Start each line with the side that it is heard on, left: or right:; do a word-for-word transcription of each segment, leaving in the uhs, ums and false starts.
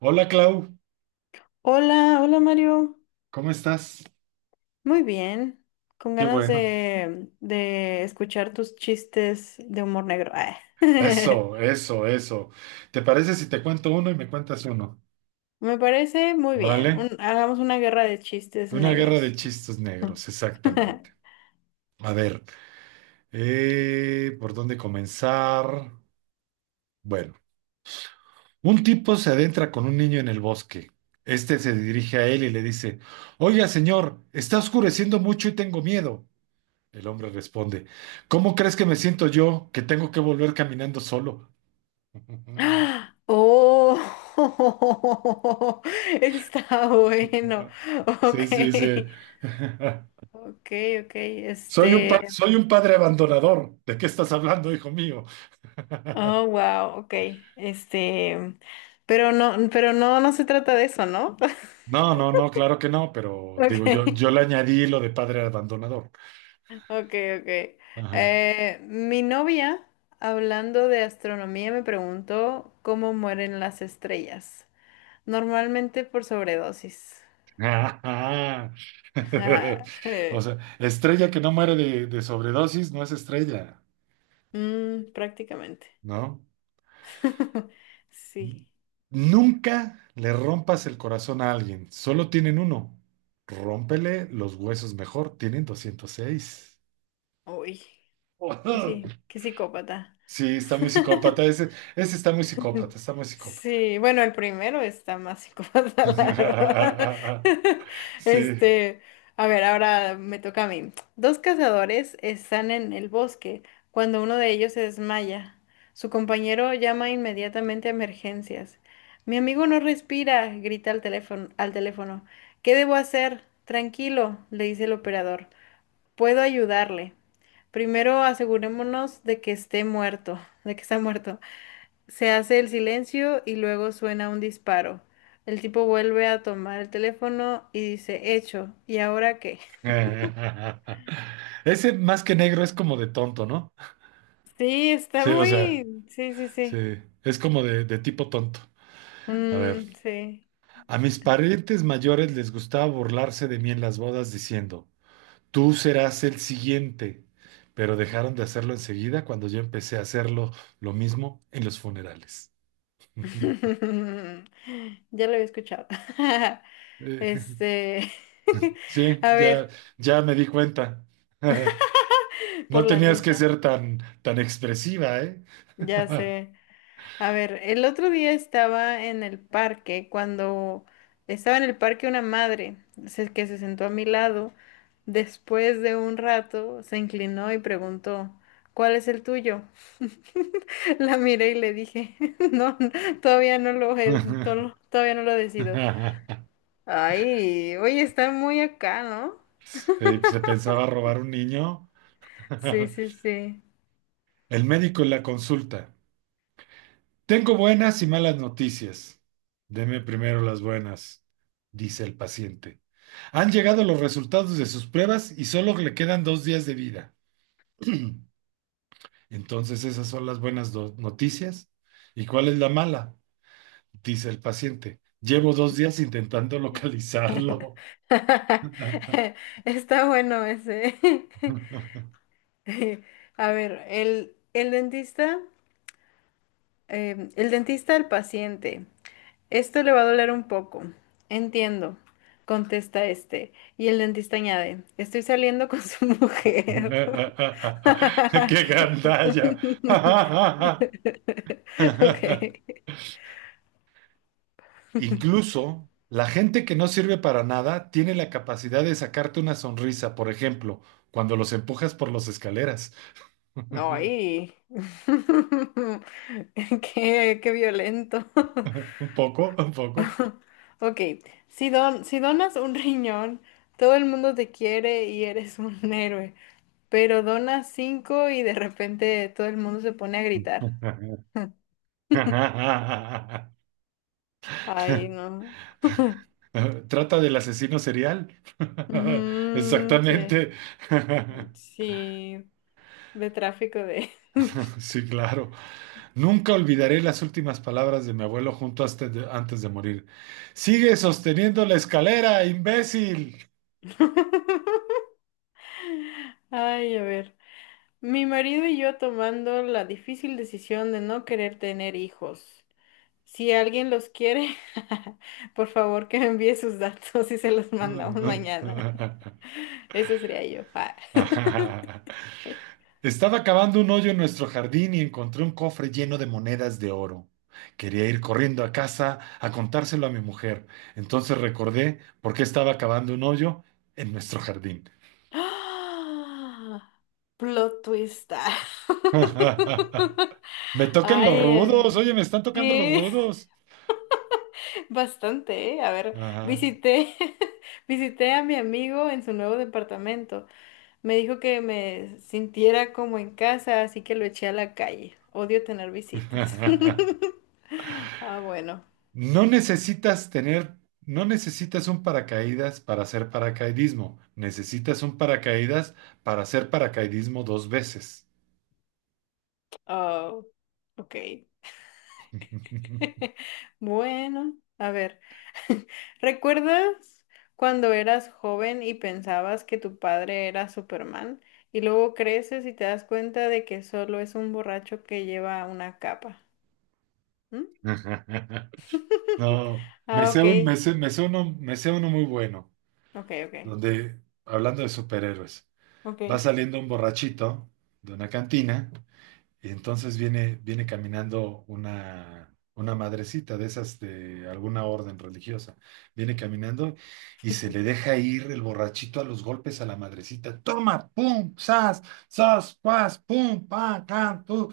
right: Hola Clau,
left: Hola, hola Mario.
right: ¿cómo estás?
left: Muy bien. Con
right: Qué
left: ganas
right: bueno.
left: de, de escuchar tus chistes de humor negro. Ah.
right: Eso, eso, eso. ¿Te parece si te cuento uno y me cuentas uno?
left: Me parece muy
right: Órale.
left: bien. Un- hagamos una guerra de chistes
right: Una guerra de
left: negros.
right: chistes negros, exactamente. A ver, eh, ¿por dónde comenzar? Bueno, un tipo se adentra con un niño en el bosque. Este se dirige a él y le dice: Oiga, señor, está oscureciendo mucho y tengo miedo. El hombre responde: ¿Cómo crees que me siento yo, que tengo que volver caminando solo?
left: Oh, está bueno. Ok,
right: Sí, sí, sí.
left: ok, ok.
right: Soy un
left: Este,
right: pa- soy un padre abandonador. ¿De qué estás hablando, hijo mío?
left: oh, wow, ok. Este, pero no, pero no, no se trata de eso, ¿no?
right: No, no, no, claro que no, pero
left: Ok.
right: digo, yo, yo le añadí lo de padre abandonador.
left: Ok, ok.
right: Ajá.
left: Eh, mi novia, hablando de astronomía, me preguntó cómo mueren las estrellas. Normalmente por sobredosis.
right: Ajá.
left: Ajá,
right: O
left: eh,
right: sea, estrella que no muere de, de sobredosis no es estrella,
left: mm, prácticamente.
right: ¿no?
left: Sí.
right: Nunca le rompas el corazón a alguien, solo tienen uno. Rómpele los huesos mejor, tienen doscientos seis.
left: Uy, qué sí, qué psicópata.
right: Sí, está muy psicópata. Ese, ese está muy psicópata, está muy psicópata.
left: Sí, bueno, el primero está más psicópata, la verdad.
right: Sí.
left: Este, a ver, ahora me toca a mí. Dos cazadores están en el bosque cuando uno de ellos se desmaya. Su compañero llama inmediatamente a emergencias. Mi amigo no respira, grita al teléfono, al teléfono. ¿Qué debo hacer? Tranquilo, le dice el operador. Puedo ayudarle. Primero asegurémonos de que esté muerto, de que está muerto. Se hace el silencio y luego suena un disparo. El tipo vuelve a tomar el teléfono y dice, hecho, ¿y ahora qué?
right: Ese más que negro es como de tonto, ¿no?
left: Sí, está
right: Sí, o sea,
left: muy... Sí, sí, sí.
right: sí, es como de, de tipo tonto. A ver,
left: Mm, sí.
right: a mis parientes mayores les gustaba burlarse de mí en las bodas diciendo: tú serás el siguiente, pero dejaron de hacerlo enseguida cuando yo empecé a hacerlo lo mismo en los funerales.
left: Ya lo había escuchado.
right: Eh,
left: Este...
right: Sí,
left: A
right: ya,
left: ver,
right: ya me di cuenta.
left: por
right: No
left: la
right: tenías que
left: risa.
right: ser tan, tan expresiva, ¿eh?
left: Ya sé. A ver, el otro día estaba en el parque, cuando estaba en el parque una madre se- que se sentó a mi lado, después de un rato se inclinó y preguntó, ¿cuál es el tuyo? La miré y le dije, no, todavía no lo, he- to- lo- todavía no lo decido. Ay, oye, está muy acá, ¿no?
right: Sí, se pensaba robar un niño.
left: Sí, sí, sí.
right: El médico en la consulta. Tengo buenas y malas noticias. Deme primero las buenas, dice el paciente. Han llegado los resultados de sus pruebas y solo le quedan dos días de vida. Entonces, esas son las buenas do- noticias. ¿Y cuál es la mala? Dice el paciente: llevo dos días intentando localizarlo.
left: Está bueno ese. A ver, el, el dentista. Em, el dentista al paciente. Esto le va a doler un poco. Entiendo, contesta este. Y el dentista añade, estoy saliendo con su mujer.
right: ¡Qué gandalla!
left: Ok.
right: Incluso la gente que no sirve para nada tiene la capacidad de sacarte una sonrisa, por ejemplo, cuando los empujas por las escaleras.
left: Ay. Qué, qué violento.
right: Un poco, un poco.
left: Ok. Si don, si donas un riñón, todo el mundo te quiere y eres un héroe. Pero donas cinco y de repente todo el mundo se pone a gritar. Ay, no.
right: Trata del asesino serial.
left: Ujú, sí,
right: Exactamente.
left: sí, de tráfico de...
right: Sí, claro. Nunca olvidaré las últimas palabras de mi abuelo junto hasta de- antes de morir. Sigue sosteniendo la escalera, imbécil.
left: Ay, a ver. Mi marido y yo tomando la difícil decisión de no querer tener hijos. Si alguien los quiere, por favor que me envíe sus datos y se los mandamos mañana. Eso sería yo. Ah.
right: Estaba cavando un hoyo en nuestro jardín y encontré un cofre lleno de monedas de oro. Quería ir corriendo a casa a contárselo a mi mujer. Entonces recordé por qué estaba cavando un hoyo en nuestro jardín.
left: Plot twist.
right: Me tocan los
left: Ay,
right: rudos, oye,
left: eh,
right: me están tocando los
left: sí.
right: rudos.
left: Bastante, ¿eh? A ver,
right: Ajá.
left: visité, visité a mi amigo en su nuevo departamento. Me dijo que me sintiera como en casa, así que lo eché a la calle. Odio tener visitas. Ah, bueno.
right: No necesitas tener, no necesitas un paracaídas para hacer paracaidismo. Necesitas un paracaídas para hacer paracaidismo dos veces.
left: Oh, ok. Bueno, a ver. ¿Recuerdas cuando eras joven y pensabas que tu padre era Superman? Y luego creces y te das cuenta de que solo es un borracho que lleva una capa.
right: No, me
left: Ah,
right: sé
left: ok,
right: un, me sé- me sé uno, me sé uno muy bueno,
left: ok, ok,
right: donde, hablando de superhéroes,
left: ok.
right: va saliendo un borrachito de una cantina. Y entonces viene, viene caminando una, una madrecita de esas de alguna orden religiosa. Viene caminando y se le deja ir el borrachito a los golpes a la madrecita. Toma, pum, sas, sas, pas, pum, pa, can, tu.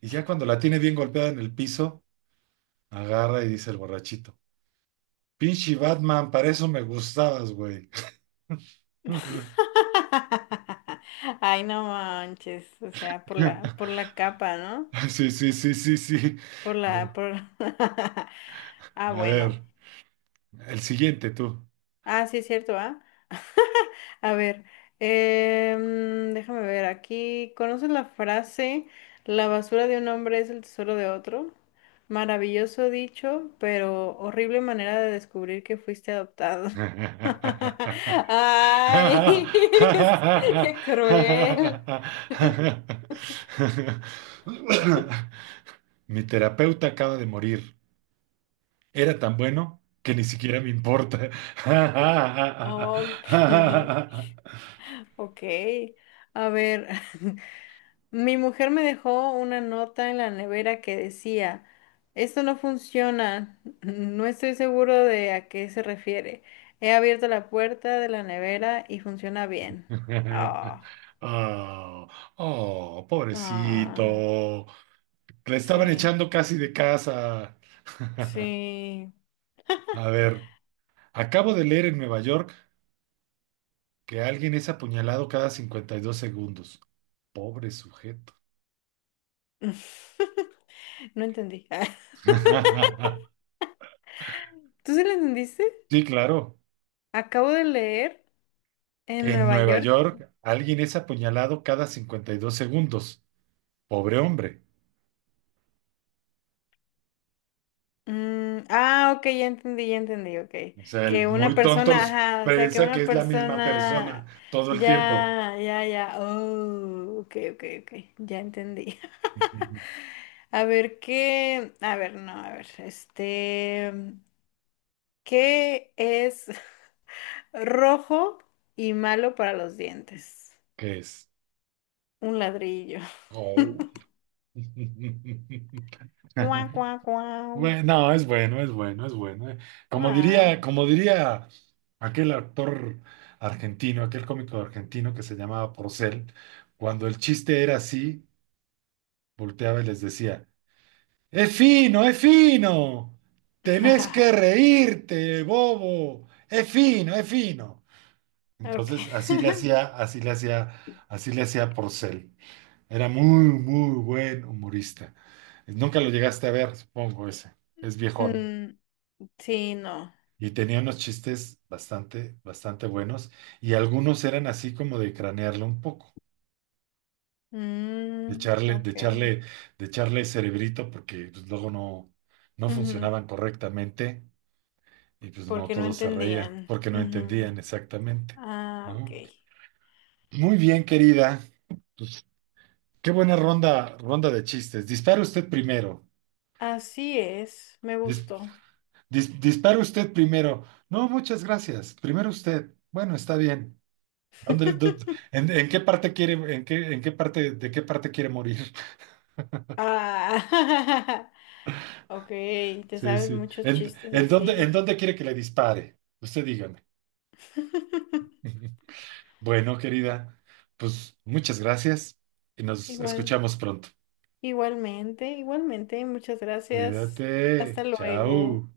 right: Y ya cuando la tiene bien golpeada en el piso, agarra y dice el borrachito: Pinche Batman, para eso me gustabas, güey.
left: Ay, no manches, o sea, por la, por la capa, ¿no?
right: Sí, sí, sí, sí, sí.
left: Por la,
right: Bu-
left: por... Ah,
right: A
left: bueno.
right: ver, el siguiente tú.
left: Ah, sí es cierto, ¿ah? A ver, em, déjame ver aquí. ¿Conoces la frase, la basura de un hombre es el tesoro de otro? Maravilloso dicho, pero horrible manera de descubrir que fuiste adoptado. Ay, qué cruel.
right: Mi terapeuta acaba de morir. Era tan bueno que ni siquiera me importa.
left: Ok, ok. A ver, mi mujer me dejó una nota en la nevera que decía, esto no funciona, no estoy seguro de a qué se refiere. He abierto la puerta de la nevera y funciona bien. Ah,
right: Oh, oh,
left: ah,
right: pobrecito. Le estaban
left: sí,
right: echando casi de casa.
left: sí.
right: A ver, acabo de leer en Nueva York que alguien es apuñalado cada cincuenta y dos segundos. Pobre sujeto.
left: No entendí. ¿Tú sí lo entendiste?
right: Sí, claro.
left: Acabo de leer en
right: Que en
left: Nueva
right: Nueva
left: York.
right: York alguien es apuñalado cada cincuenta y dos segundos. Pobre hombre.
left: Mm, ah, ok, ya entendí, ya entendí, ok.
right: O sea, el
left: Que una
right: muy
left: persona,
right: tontos
left: ajá, o sea, que
right: piensa que
left: una
right: es la misma persona
left: persona,
right: todo el tiempo.
left: ya, ya, ya, oh, ok, ok, ok, ya entendí. A ver, ¿qué? A ver, no, a ver, este, ¿qué es rojo y malo para los dientes?
right: ¿Qué es?
left: Un ladrillo.
right: Oh.
left: Guau, guau, guau.
right: Bueno, no, es bueno, es bueno, es bueno. eh. Como
left: Ah.
right: diría, como diría aquel actor argentino, aquel cómico argentino que se llamaba Porcel, cuando el chiste era así, volteaba y les decía: ¡Es fino, es fino! ¡Tenés que reírte, bobo! ¡Es fino, es fino!
left: Ok.
right: Entonces, así le hacía, así le hacía, así le hacía Porcel. Era muy, muy buen humorista. Nunca lo llegaste a ver, supongo ese. Es viejón.
left: Mm, sí, no.
right: Y tenía unos chistes bastante, bastante buenos y algunos eran así como de cranearlo un poco, de
left: Mm,
right: echarle, de
left: ok.
right: echarle, de echarle cerebrito porque pues, luego no, no
left: Ujú,
right: funcionaban correctamente y pues no
left: porque no
right: todos se reían
left: entendían.
right: porque no
left: Ujú.
right: entendían exactamente,
left: Ah, ok.
right: ¿no? Muy bien, querida. Qué buena ronda, ronda de chistes. Dispara usted primero.
left: Así es, me
right: Dis-
left: gustó.
right: dis- dispara usted primero. No, muchas gracias. Primero usted. Bueno, está bien. Ándale, du- ¿En, en qué parte quiere, en qué, en qué parte, de qué parte quiere morir?
left: Ah, ok, te
right: Sí,
left: sabes
right: sí.
left: muchos
right: ¿En,
left: chistes
right: en dónde, en
left: así.
right: dónde quiere que le dispare? Usted dígame. Bueno, querida, pues muchas gracias y nos
left: Igual,
right: escuchamos pronto.
left: igualmente, igualmente, muchas gracias. Hasta
right: Cuídate.
left: luego.
right: Chao.